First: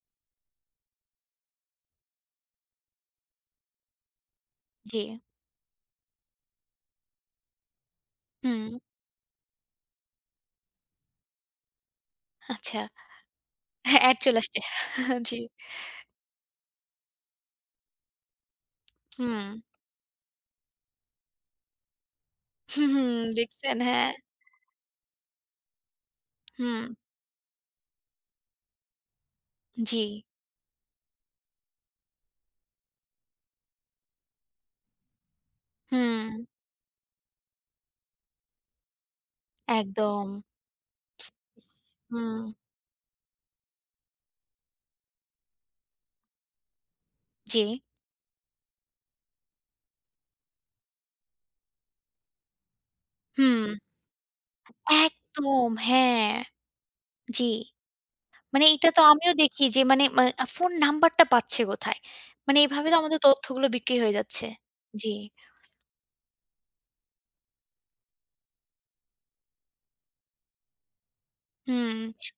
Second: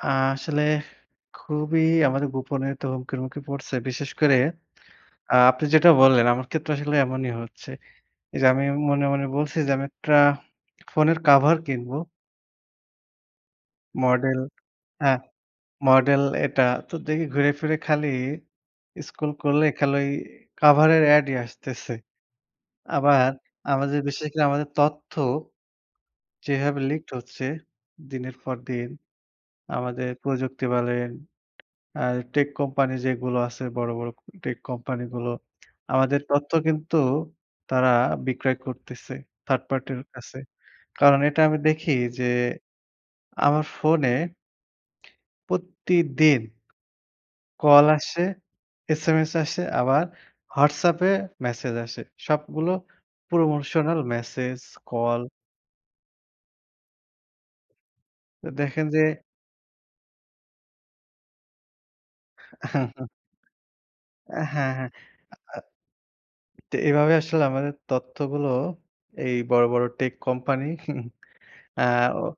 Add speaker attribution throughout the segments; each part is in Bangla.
Speaker 1: আসলে খুবই আমাদের গোপনীয়তা হুমকির মুখে পড়ছে। বিশেষ করে
Speaker 2: জি।
Speaker 1: আপনি যেটা বললেন আমার ক্ষেত্রে আসলে এমনই হচ্ছে। এই যে আমি
Speaker 2: হুম।
Speaker 1: মনে, মনে বলছি যে আমি একটা ফোনের কভার কিনবো।
Speaker 2: আচ্ছা। হ্যাঁ, ad চলে
Speaker 1: Model
Speaker 2: আসছে।
Speaker 1: হ্যাঁ
Speaker 2: জি।
Speaker 1: Model এটা তো দেখি ঘুরে ফিরে খালি scroll
Speaker 2: হুম।
Speaker 1: করলে খালি কভারের ad ই আসতেছে।
Speaker 2: হুম, হুম।
Speaker 1: আবার
Speaker 2: দেখছেন,
Speaker 1: আমাদের,
Speaker 2: হ্যাঁ?
Speaker 1: বিশেষ করে আমাদের তথ্য যেভাবে
Speaker 2: হুম।
Speaker 1: leaked হচ্ছে দিনের পর দিন। আমাদের
Speaker 2: জি।
Speaker 1: প্রযুক্তি বলেন আ tech company যেগুলো আছে বড়, বড় tech company গুলো। আমাদের
Speaker 2: হুম।
Speaker 1: তথ্য কিন্তু তারা বিক্রয় করতেছে third party র
Speaker 2: একদম।
Speaker 1: কাছে। কারণ এটা আমি দেখি
Speaker 2: ইস!
Speaker 1: যে
Speaker 2: হুম।
Speaker 1: আমার ফোনে। প্রতিদিন
Speaker 2: জি।
Speaker 1: call আসে, SMS আসে আবার WhatsApp এ message আসে সবগুলো
Speaker 2: হুম।
Speaker 1: promotional message, call।
Speaker 2: একদম, হ্যাঁ। জি। মানে
Speaker 1: দেখেন
Speaker 2: এইটা তো
Speaker 1: যে
Speaker 2: আমিও দেখি যে মানে এ ফোন নাম্বারটা পাচ্ছে কোথায়? মানে এভাবে তো আমাদের তথ্যগুলো বিক্রি হয়ে যাচ্ছে।
Speaker 1: হ্যাঁ, হ্যাঁ।
Speaker 2: জি।
Speaker 1: তো এভাবে আসলে আমাদের তথ্যগুলো এই বড়, বড় tech company আ অ
Speaker 2: হুম।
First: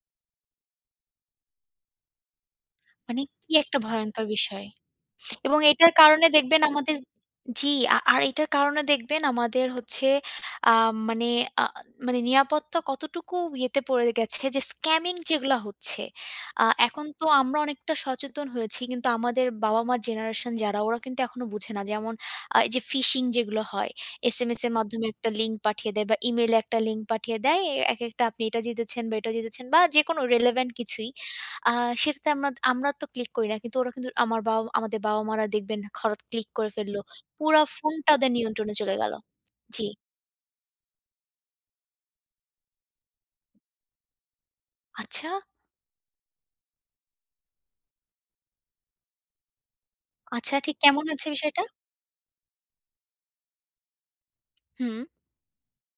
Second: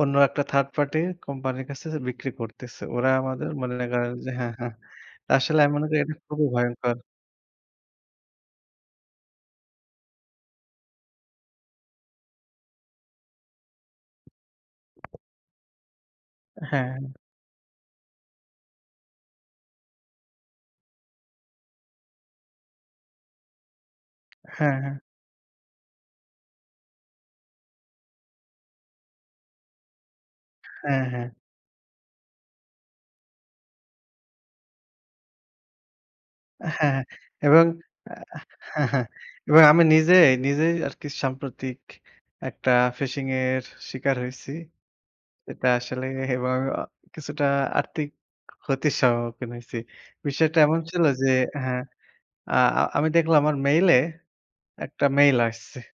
Speaker 1: অন্য একটা third party company র কাছে বিক্রি করতেছে। ওরা
Speaker 2: মানে
Speaker 1: আমাদের
Speaker 2: কি একটা
Speaker 1: মনে করে
Speaker 2: ভয়ঙ্কর
Speaker 1: যে হ্যাঁ,
Speaker 2: বিষয়!
Speaker 1: হ্যাঁ। তা
Speaker 2: এবং
Speaker 1: আসলে আমি মনে
Speaker 2: এটার
Speaker 1: করি এটা
Speaker 2: কারণে
Speaker 1: খুবই
Speaker 2: দেখবেন
Speaker 1: ভয়ঙ্কর।
Speaker 2: আমাদের জি, আর এটার কারণে দেখবেন আমাদের হচ্ছে আ মানে আ মানে নিরাপত্তা কতটুকু ইয়েতে পড়ে গেছে যে scamming যেগুলা হচ্ছে। আ এখন
Speaker 1: হ্যাঁ।
Speaker 2: তো আমরা অনেকটা সচেতন হয়েছি কিন্তু আমাদের বাবা-মার generation যারা ওরা কিন্তু এখনো বোঝে না। যেমন আ এই যে phishing যেগুলো হয়, SMS এর
Speaker 1: হ্যাঁ, হ্যাঁ।
Speaker 2: মাধ্যমে একটা link পাঠিয়ে দেয় বা email এ একটা link পাঠিয়ে দেয়, একেকটা আপনি এটা জিতেছেন বা এটা জিতেছেন বা যেকোনো relevant
Speaker 1: হ্যাঁ,
Speaker 2: কিছুই।
Speaker 1: হ্যাঁ।
Speaker 2: আ সেটাতে আমরা আমরা তো click করি না কিন্তু ওরা কিন্তু আমার বাবা আমাদের বাবা-মারা দেখবেন হঠাৎ click করে ফেলল।
Speaker 1: হ্যাঁ
Speaker 2: পুরা
Speaker 1: এবং
Speaker 2: ফোনটা ওদের নিয়ন্ত্রণে চলে গেল।
Speaker 1: আমি
Speaker 2: জি।
Speaker 1: নিজেই, নিজেই আরকি সাম্প্রতিক একটা phishing এর শিকার হইছি।
Speaker 2: আচ্ছা।
Speaker 1: এটা আসলে এবং কিছুটা আর্থিক ক্ষতির সম্মুখীন হইছি।
Speaker 2: আচ্ছা
Speaker 1: বিষয়টা
Speaker 2: ঠিক
Speaker 1: এমন ছিল
Speaker 2: কেমন আছে
Speaker 1: যে
Speaker 2: বিষয়টা?
Speaker 1: হ্যাঁ, আ আ আমি দেখলাম আমার mail এ
Speaker 2: হুম।
Speaker 1: একটা mail আসছে।